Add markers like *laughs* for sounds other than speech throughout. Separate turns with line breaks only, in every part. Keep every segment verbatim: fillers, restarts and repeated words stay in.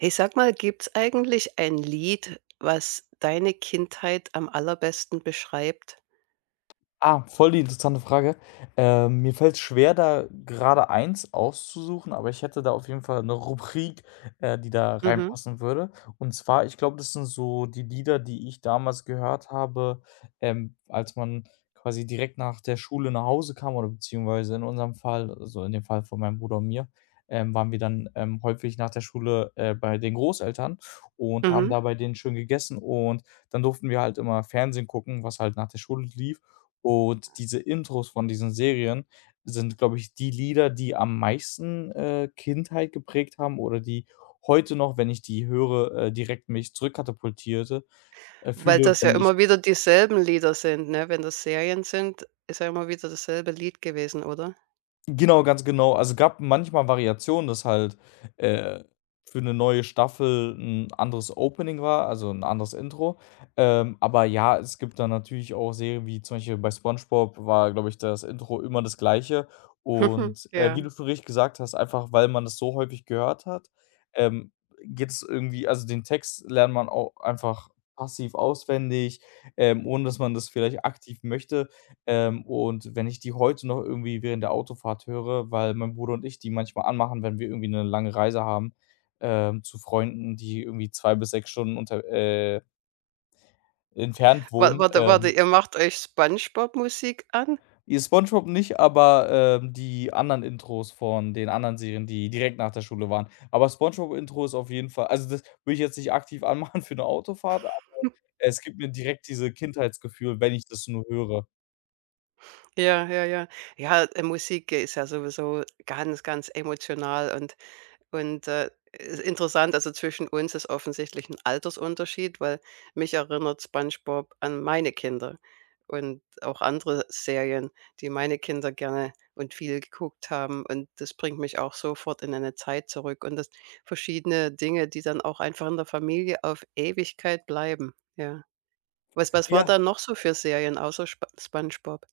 Ich sag mal, gibt's eigentlich ein Lied, was deine Kindheit am allerbesten beschreibt?
Ah, voll die interessante Frage. Ähm, mir fällt's schwer, da gerade eins auszusuchen, aber ich hätte da auf jeden Fall eine Rubrik, äh, die da
Mhm,
reinpassen würde. Und zwar, ich glaube, das sind so die Lieder, die ich damals gehört habe, ähm, als man quasi direkt nach der Schule nach Hause kam oder beziehungsweise in unserem Fall, also in dem Fall von meinem Bruder und mir, ähm, waren wir dann, ähm, häufig nach der Schule, äh, bei den Großeltern und haben
mhm.
da bei denen schön gegessen, und dann durften wir halt immer Fernsehen gucken, was halt nach der Schule lief. Und diese Intros von diesen Serien sind, glaube ich, die Lieder, die am meisten, äh, Kindheit geprägt haben, oder die heute noch, wenn ich die höre, äh, direkt mich zurückkatapultierte äh,
Weil
fühle,
das ja
wenn ich
immer wieder dieselben Lieder sind, ne? Wenn das Serien sind, ist ja immer wieder dasselbe Lied gewesen, oder?
Genau, ganz genau. Also, gab manchmal Variationen, dass halt, äh, für eine neue Staffel ein anderes Opening war, also ein anderes Intro. Ähm, aber ja, es gibt dann natürlich auch Serien wie zum Beispiel bei SpongeBob war, glaube ich, das Intro immer das Gleiche.
*laughs*
Und, äh, wie
Ja.
du schon richtig gesagt hast, einfach weil man das so häufig gehört hat, ähm, geht es irgendwie, also den Text lernt man auch einfach passiv auswendig, ähm, ohne dass man das vielleicht aktiv möchte. Ähm, und wenn ich die heute noch irgendwie während der Autofahrt höre, weil mein Bruder und ich die manchmal anmachen, wenn wir irgendwie eine lange Reise haben, ähm, zu Freunden, die irgendwie zwei bis sechs Stunden unter äh, entfernt
Wa
wohnen.
warte warte,
Ähm,
ihr macht euch SpongeBob-Musik an?
die SpongeBob nicht, aber, ähm, die anderen Intros von den anderen Serien, die direkt nach der Schule waren. Aber SpongeBob-Intro ist auf jeden Fall, also das würde ich jetzt nicht aktiv anmachen für eine Autofahrt, es gibt mir direkt diese Kindheitsgefühl, wenn ich das nur höre.
Ja, ja, ja. Ja, äh, Musik ist ja sowieso ganz, ganz emotional und Und, äh, ist interessant, also zwischen uns ist offensichtlich ein Altersunterschied, weil mich erinnert SpongeBob an meine Kinder und auch andere Serien, die meine Kinder gerne und viel geguckt haben. Und das bringt mich auch sofort in eine Zeit zurück und das verschiedene Dinge, die dann auch einfach in der Familie auf Ewigkeit bleiben, ja. Was was war
Ja.
da noch so für Serien außer Spo SpongeBob?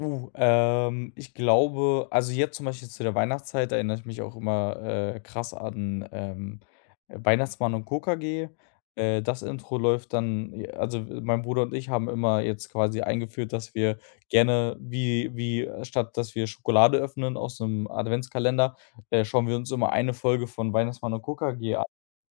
Uh, ähm, ich glaube, also jetzt zum Beispiel zu der Weihnachtszeit erinnere ich mich auch immer, äh, krass an, ähm, Weihnachtsmann und Co. K G. Äh, das Intro läuft dann ja, also mein Bruder und ich haben immer jetzt quasi eingeführt, dass wir gerne wie wie äh, statt dass wir Schokolade öffnen aus einem Adventskalender, äh, schauen wir uns immer eine Folge von Weihnachtsmann und Co. K G an,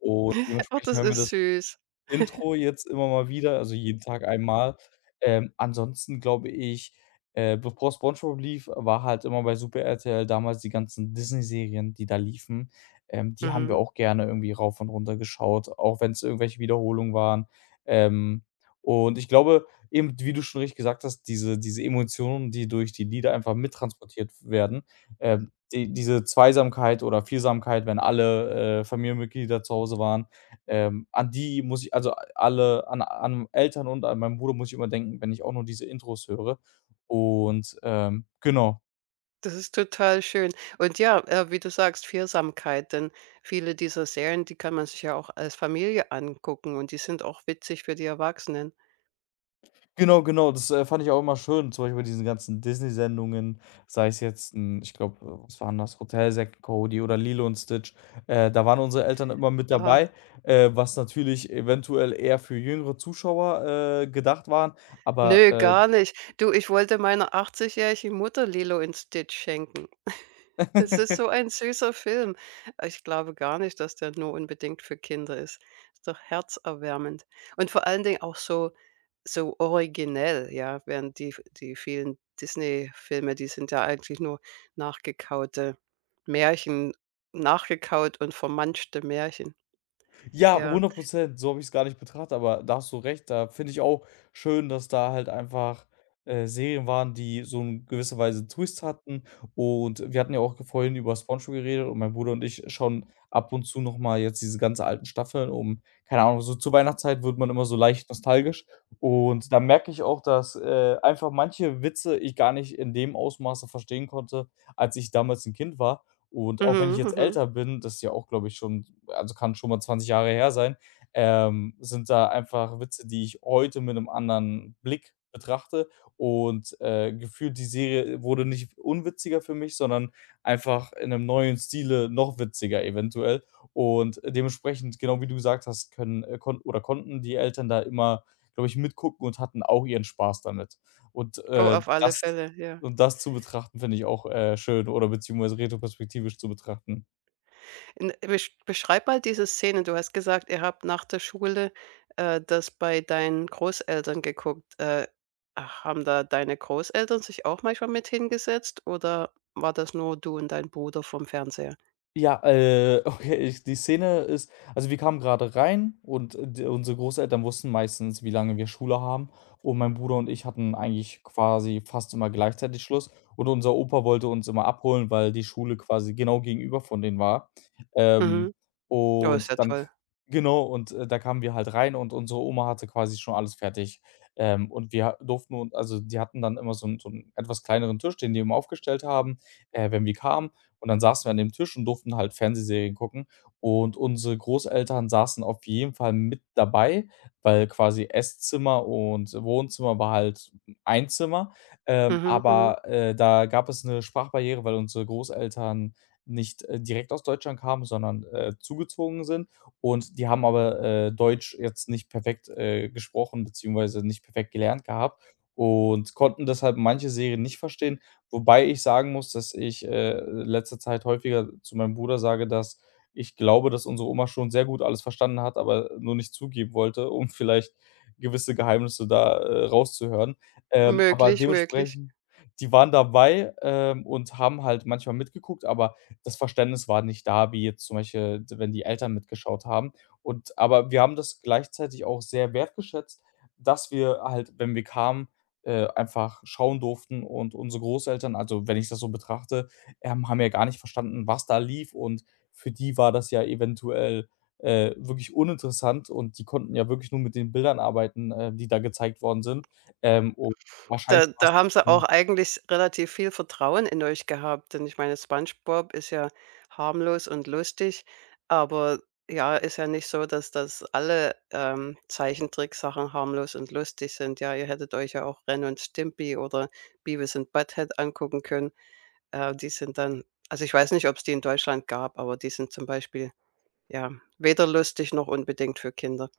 und
*laughs* Oh,
dementsprechend
das
hören wir
ist
das
süß.
Intro jetzt immer mal wieder, also jeden Tag einmal. Ähm, ansonsten, glaube ich, äh, bevor SpongeBob lief, war halt immer bei Super R T L damals die ganzen Disney-Serien, die da liefen. Ähm, die haben wir
Mhm.
auch gerne irgendwie rauf und runter geschaut, auch wenn's irgendwelche Wiederholungen waren. Ähm, und ich glaube eben, wie du schon richtig gesagt hast, diese diese Emotionen, die durch die Lieder einfach mittransportiert werden, ähm, die diese Zweisamkeit oder Viersamkeit, wenn alle, äh, Familienmitglieder zu Hause waren, ähm, an die muss ich, also alle an an Eltern und an meinen Bruder, muss ich immer denken, wenn ich auch nur diese Intros höre. Und, ähm, genau.
Das ist total schön. Und ja, äh, wie du sagst, Vielsamkeit, denn viele dieser Serien, die kann man sich ja auch als Familie angucken und die sind auch witzig für die Erwachsenen.
Genau, genau, das, äh, fand ich auch immer schön, zum Beispiel bei diesen ganzen Disney-Sendungen, sei es jetzt 'n, ich glaube, äh, was waren das? Hotel Zack und Cody oder Lilo und Stitch. Äh, da waren unsere Eltern immer mit
Ah,
dabei, äh, was natürlich eventuell eher für jüngere Zuschauer, äh, gedacht waren, aber,
nö,
äh
gar nicht. Du, ich wollte meiner achtzig-jährigen Mutter Lilo und Stitch schenken. *laughs* Das ist so
*laughs*
ein süßer Film. Äh, Ich glaube gar nicht, dass der nur unbedingt für Kinder ist. Ist doch herzerwärmend. Und vor allen Dingen auch so so originell, ja, während die die vielen Disney-Filme, die sind ja eigentlich nur nachgekaute Märchen, nachgekaut und vermanschte Märchen.
ja,
Ja.
hundert Prozent. So habe ich es gar nicht betrachtet, aber da hast du recht. Da finde ich auch schön, dass da halt einfach, äh, Serien waren, die so in gewisser Weise 'n Twist hatten. Und wir hatten ja auch ge vorhin über SpongeBob geredet, und mein Bruder und ich schauen ab und zu noch mal jetzt diese ganzen alten Staffeln, um, keine Ahnung, so zur Weihnachtszeit wird man immer so leicht nostalgisch. Und da merke ich auch, dass, äh, einfach manche Witze ich gar nicht in dem Ausmaße verstehen konnte, als ich damals 'n Kind war. Und auch wenn ich
Mhm,
jetzt
mhm.
älter bin, das ist ja auch, glaube ich, schon, also kann schon mal zwanzig Jahre her sein, ähm, sind da einfach Witze, die ich heute mit einem anderen Blick betrachte, und, äh, gefühlt die Serie wurde nicht unwitziger für mich, sondern einfach in einem neuen Stile noch witziger eventuell. Und dementsprechend, genau wie du gesagt hast, können, äh kon oder konnten die Eltern da immer, glaube ich, mitgucken und hatten auch ihren Spaß damit. Und,
Oh,
äh,
auf alle
das
Fälle, ja.
und das zu betrachten, finde ich auch, äh, schön, oder beziehungsweise retroperspektivisch zu betrachten.
N besch Beschreib mal diese Szene. Du hast gesagt, ihr habt nach der Schule, äh, das bei deinen Großeltern geguckt. Äh, ach, haben da deine Großeltern sich auch manchmal mit hingesetzt oder war das nur du und dein Bruder vom Fernseher?
Ja, äh, *laughs* okay, ich, die Szene ist, also wir kamen gerade rein und äh, d unsere Großeltern wussten meistens, wie lange wir Schule haben, und mein Bruder und ich hatten eigentlich quasi fast immer gleichzeitig Schluss, und unser Opa wollte uns immer abholen, weil die Schule quasi genau gegenüber von denen war. Ähm,
Mhm. Oh,
und
ist ja
dann k
toll.
Genau, und, äh, da kamen wir halt rein und unsere Oma hatte quasi schon alles fertig. Ähm, und wir ha- durften nun, also die hatten dann immer so 'n so 'n etwas kleineren Tisch, den die immer aufgestellt haben, äh, wenn wir kamen, und dann saßen wir an dem Tisch und durften halt Fernsehserien gucken. Und unsere Großeltern saßen auf jeden Fall mit dabei, weil quasi Esszimmer und Wohnzimmer war halt ein Zimmer. Ähm,
Mhm, mhm.
aber, äh, da gab es eine Sprachbarriere, weil unsere Großeltern nicht, äh, direkt aus Deutschland kamen, sondern, äh, zugezogen sind. Und die haben aber, äh, Deutsch jetzt nicht perfekt, äh, gesprochen, beziehungsweise nicht perfekt gelernt gehabt, und konnten deshalb manche Serien nicht verstehen. Wobei ich sagen muss, dass ich, äh, letzter Zeit häufiger zu meinem Bruder sage, dass ich glaube, dass unsere Oma schon sehr gut alles verstanden hat, aber nur nicht zugeben wollte, *laughs* um vielleicht gewisse Geheimnisse da, äh, rauszuhören. Ähm, aber
Möglich, möglich.
dementsprechend, die waren dabei, ähm, und haben halt manchmal mitgeguckt, aber das Verständnis war nicht da, wie jetzt zum Beispiel, d wenn die Eltern mitgeschaut haben. Und aber wir haben das gleichzeitig auch sehr wertgeschätzt, dass wir halt, wenn wir kamen, äh, einfach schauen durften, und unsere Großeltern, also, wenn ich das so betrachte, ähm, haben ja gar nicht verstanden, was da lief, und für die war das ja eventuell, äh, wirklich uninteressant, und die konnten ja wirklich nur mit den Bildern arbeiten, äh, die da gezeigt worden sind. Ähm, und wahrscheinlich
Da
war's
da haben sie auch eigentlich relativ viel Vertrauen in euch gehabt, denn ich meine, SpongeBob ist ja harmlos und lustig, aber ja, ist ja nicht so, dass das alle, ähm, Zeichentricksachen harmlos und lustig sind. Ja, ihr hättet euch ja auch Ren und Stimpy oder Beavis und Butthead angucken können. Äh, die sind dann also, ich weiß nicht, ob es die in Deutschland gab, aber die sind zum Beispiel ja weder lustig noch unbedingt für Kinder.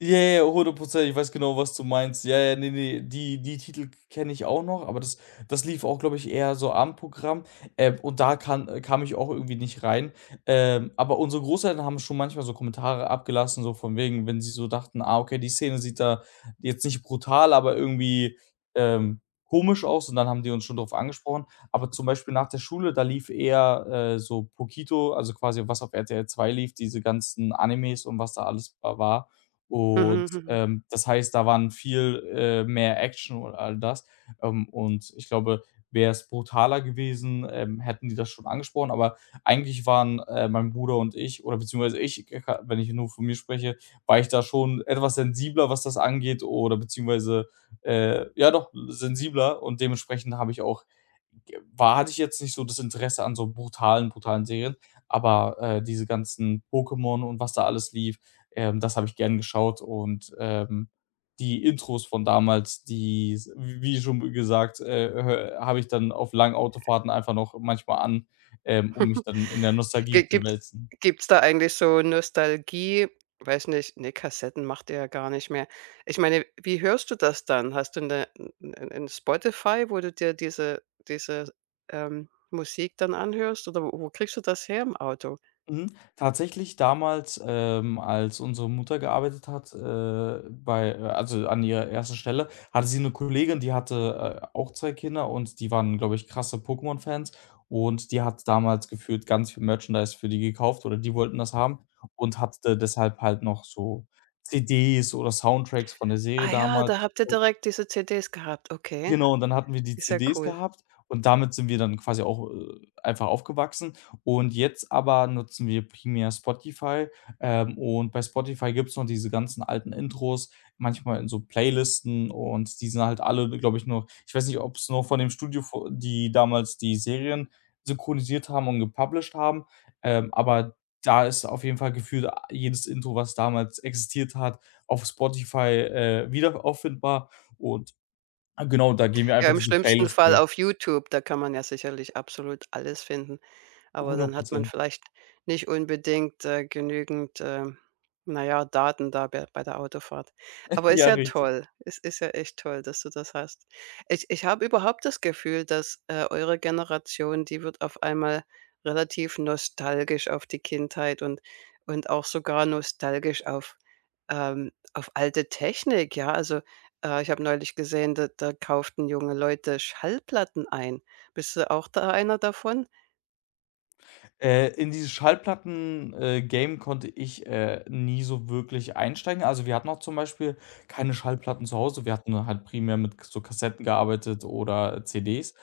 Ja, ja, ja, hundert Prozent. Ich weiß genau, was du meinst. Ja, ja, nee, ne, die die Titel kenne ich auch noch, aber das das lief auch, glaube ich, eher so Abendprogramm, ähm, und da kann äh, kam ich auch irgendwie nicht rein. Ähm, aber unsere Großeltern haben schon manchmal so Kommentare abgelassen, so von wegen, wenn sie so dachten: „Ah, okay, die Szene sieht da jetzt nicht brutal, aber irgendwie, ähm, komisch aus“, und dann haben die uns schon darauf angesprochen. Aber zum Beispiel nach der Schule, da lief eher, äh, so Pokito, also quasi was auf R T L zwei lief, diese ganzen Animes und was da alles war. Und,
Mhm, mhm.
ähm, das heißt, da waren viel, äh, mehr Action und all das. Ähm, und ich glaube, wäre es brutaler gewesen, ähm, hätten die das schon angesprochen, aber eigentlich waren, äh, mein Bruder und ich, oder beziehungsweise ich, g ka wenn ich nur von mir spreche, war ich da schon etwas sensibler, was das angeht, oder beziehungsweise, äh, ja doch, sensibler, und dementsprechend habe ich auch war hatte ich jetzt nicht so das Interesse an so brutalen, brutalen Serien, aber, äh, diese ganzen Pokémon und was da alles lief, ähm, das habe ich gern geschaut, und, ähm, die Intros von damals, die s w wie schon gesagt, äh, habe ich dann auf langen Autofahrten einfach noch manchmal an, ähm, um mich dann in der
Gi
Nostalgie zu
Gibt's,
wälzen.
gibt's da eigentlich so Nostalgie, weiß nicht, ne, Kassetten macht ihr ja gar nicht mehr. Ich meine, wie hörst du das dann? Hast du 'ne 'n Spotify, wo du dir diese diese, ähm, Musik dann anhörst oder wo wo kriegst du das her im Auto?
Mhm. Tatsächlich damals, ähm, als unsere Mutter gearbeitet hat, äh, bei äh, also an ihrer ersten Stelle, hatte sie eine Kollegin, die hatte, äh, auch zwei Kinder, und die waren, glaube ich, krasse Pokémon-Fans, und die hat damals gefühlt ganz viel Merchandise für die gekauft, oder die wollten das haben, und hatte deshalb halt noch so C Ds oder Soundtracks von der Serie
Ah ja, da
damals
habt ihr direkt diese C Ds gehabt. Okay,
Genau, und dann hatten wir die
ist ja
C Ds
cool.
gehabt, und damit sind wir dann quasi auch, äh, einfach aufgewachsen. Und jetzt aber nutzen wir primär Spotify, ähm, und bei Spotify gibt's noch diese ganzen alten Intros, manchmal in so Playlisten, und die sind halt alle, glaube ich, noch, ich weiß nicht, ob's noch von dem Studio vo die damals die Serien synchronisiert haben und gepublished haben, ähm, aber da ist auf jeden Fall gefühlt a jedes Intro, was damals existiert hat, auf Spotify, äh, wieder auffindbar, und Ah, genau, da gehen wir
Ja,
einfach
im
diese
schlimmsten
Playlist
Fall
durch.
auf YouTube, da kann man ja sicherlich absolut alles finden, aber
hundert
dann hat man vielleicht nicht unbedingt, äh, genügend, ähm, na ja, Daten da bei bei der Autofahrt.
*laughs*
Aber ist
Ja,
ja
richtig.
toll. Es ist ja echt toll, dass du das hast. Ich ich habe überhaupt das Gefühl, dass, äh, eure Generation, die wird auf einmal relativ nostalgisch auf die Kindheit und und auch sogar nostalgisch auf ähm, auf alte Technik, ja. Also, äh, ich habe neulich gesehen, da da kauften junge Leute Schallplatten ein. Bist du auch da einer davon?
Äh, in dieses Schallplatten äh, Game konnte ich, äh, nie so wirklich einsteigen. Also, wir hatten auch zum Beispiel keine Schallplatten zu Hause. Wir hatten halt primär mit so Kassetten gearbeitet oder C Ds.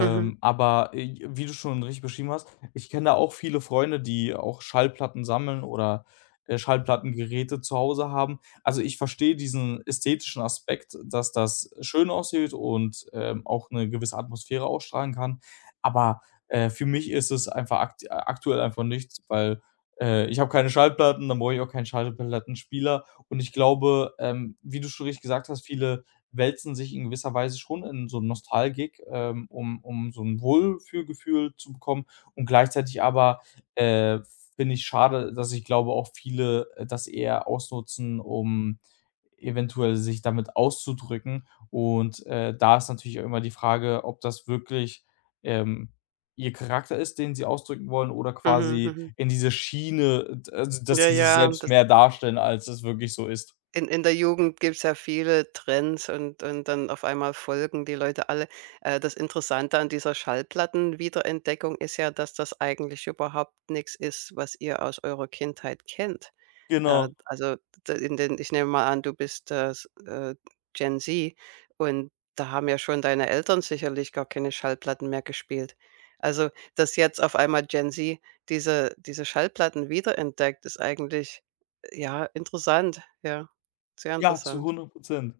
Mhm,
aber, äh, Wie du schon richtig beschrieben hast, ich kenne da auch viele Freunde, die auch Schallplatten sammeln, oder, äh, Schallplattengeräte zu Hause haben. Also, ich verstehe diesen ästhetischen Aspekt, dass das schön aussieht und, ähm, auch eine gewisse Atmosphäre ausstrahlen kann. Aber äh, für mich ist es einfach akt aktuell einfach nichts, weil, äh, ich habe keine Schallplatten, dann brauche ich auch keinen Schallplattenspieler. Und ich glaube, ähm, wie du schon richtig gesagt hast, viele wälzen sich in gewisser Weise schon in so 'n Nostalgik, ähm, um um so ein Wohlfühlgefühl zu bekommen. Und gleichzeitig aber, äh, finde ich schade, dass ich glaube, auch viele, äh, das eher ausnutzen, um eventuell sich damit auszudrücken. Und, äh, da ist natürlich auch immer die Frage, ob das wirklich, ähm Ihr Charakter ist, den sie ausdrücken wollen oder
mhm,
quasi
mhm.
in diese Schiene, d also, dass
Ja,
sie sich
ja,
selbst
das
mehr darstellen, als es wirklich so ist.
in in der Jugend gibt es ja viele Trends und und dann auf einmal folgen die Leute alle. Äh, das Interessante an dieser Schallplattenwiederentdeckung ist ja, dass das eigentlich überhaupt nichts ist, was ihr aus eurer Kindheit kennt. Äh,
Genau.
also, d In den, ich nehme mal an, du bist, äh, s äh, Gen Z, und da haben ja schon deine Eltern sicherlich gar keine Schallplatten mehr gespielt. Also, dass jetzt auf einmal Gen Z diese diese Schallplatten wiederentdeckt, ist eigentlich, äh, ja, interessant, ja, sehr
Ja, zu
interessant.
hundert Prozent.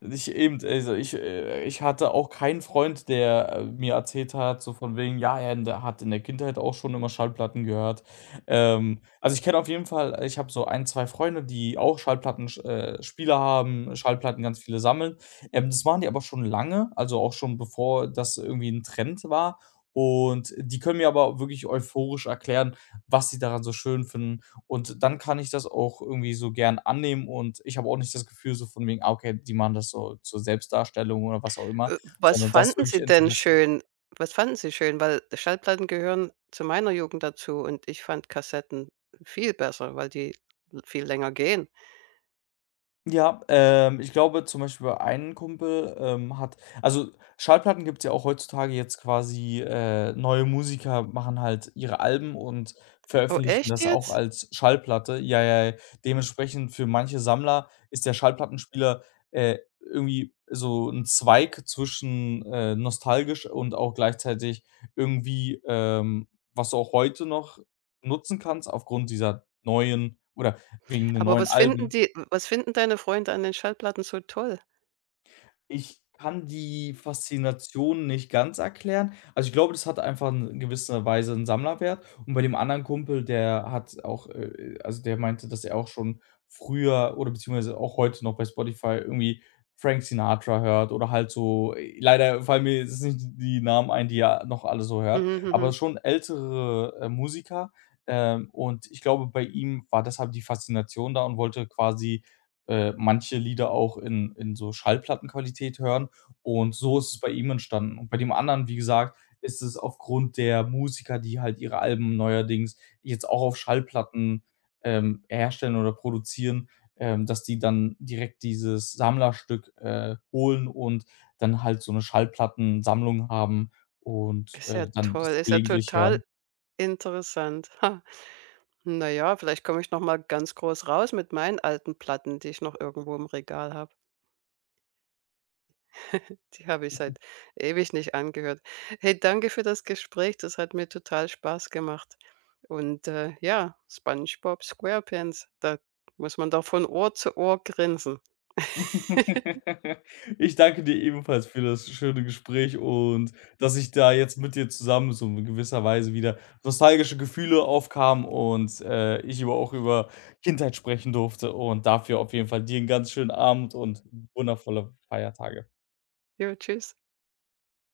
Ich eben, also ich äh, Ich hatte auch keinen Freund, der, äh, mir erzählt hat, so von wegen, ja, er in der hat in der Kindheit auch schon immer Schallplatten gehört. Ähm, also, ich kenne auf jeden Fall äh, ich habe so ein zwei Freunde, die auch Schallplatten äh, Spieler haben, Schallplatten ganz viele sammeln. Ähm, das machen die aber schon lange, also auch schon bevor das irgendwie ein Trend war. Und die können mir aber wirklich euphorisch erklären, was sie daran so schön finden. Und dann kann ich das auch irgendwie so gern annehmen und ich habe auch nicht das Gefühl so von wegen: „Ah, okay, die machen das so zur Selbstdarstellung“ oder was auch immer,
Äh, was
sondern das ist
fanden
wirklich
sie denn
Interesse.
schön? Was fanden sie schön? Weil Schallplatten gehören zu meiner Jugend dazu und ich fand Kassetten viel besser, weil die l viel länger gehen.
Ja, ähm, ich glaube zum Beispiel ein Kumpel, ähm, hat also Schallplatten gibt es ja auch heutzutage jetzt quasi, äh neue Musiker machen halt ihre Alben und
Oh,
veröffentlichen
echt
das auch
jetzt?
als Schallplatte. Ja, ja, ja. Dementsprechend für manche Sammler ist der Schallplattenspieler, äh, irgendwie so ein Zweig zwischen, äh, nostalgisch und auch gleichzeitig irgendwie, ähm, was du auch heute noch nutzen kannst aufgrund dieser neuen oder wegen den
Aber
neuen
was finden
Alben.
die, was finden deine Freunde an den Schallplatten so toll?
Ich kann die Faszination nicht ganz erklären. Also, ich glaube, das hat einfach 'n in gewisser Weise 'n Sammlerwert. Und bei dem anderen Kumpel, der hat auch äh, also, der meinte, dass er auch schon früher oder beziehungsweise auch heute noch bei Spotify irgendwie Frank Sinatra hört oder halt so leider fallen mir jetzt nicht die Namen ein, die er noch alle so hört,
Mhm,
aber
mhm.
schon ältere, äh, Musiker. Ähm, und ich glaube, bei ihm war deshalb die Faszination da und wollte quasi äh, manche Lieder auch in in so Schallplattenqualität hören und so ist es bei ihm entstanden. Und bei dem anderen, wie gesagt, ist es aufgrund der Musiker, die halt ihre Alben neuerdings jetzt auch auf Schallplatten, ähm, herstellen oder produzieren, ähm, dass die dann direkt dieses Sammlerstück, äh, holen und dann halt so eine Schallplattensammlung haben und,
Ist ja
äh, dann
toll,
das
ist ja
gelegentlich
total
hören.
interessant. Ha. Na ja, vielleicht komme ich noch mal ganz groß raus mit meinen alten Platten, die ich noch irgendwo im Regal habe. *laughs* Die habe ich seit ewig nicht angehört. Hey, danke für das Gespräch. Das hat mir total Spaß gemacht. Und, äh, ja, SpongeBob SquarePants, da muss man doch von Ohr zu Ohr grinsen. *laughs*
*laughs* Ich danke dir ebenfalls für das schöne Gespräch und dass ich da jetzt mit dir zusammen so in gewisser Weise wieder nostalgische Gefühle aufkam und, äh, ich über auch über Kindheit sprechen durfte und dafür auf jeden Fall dir einen ganz schönen Abend und wundervolle Feiertage.
Jo, tschüss.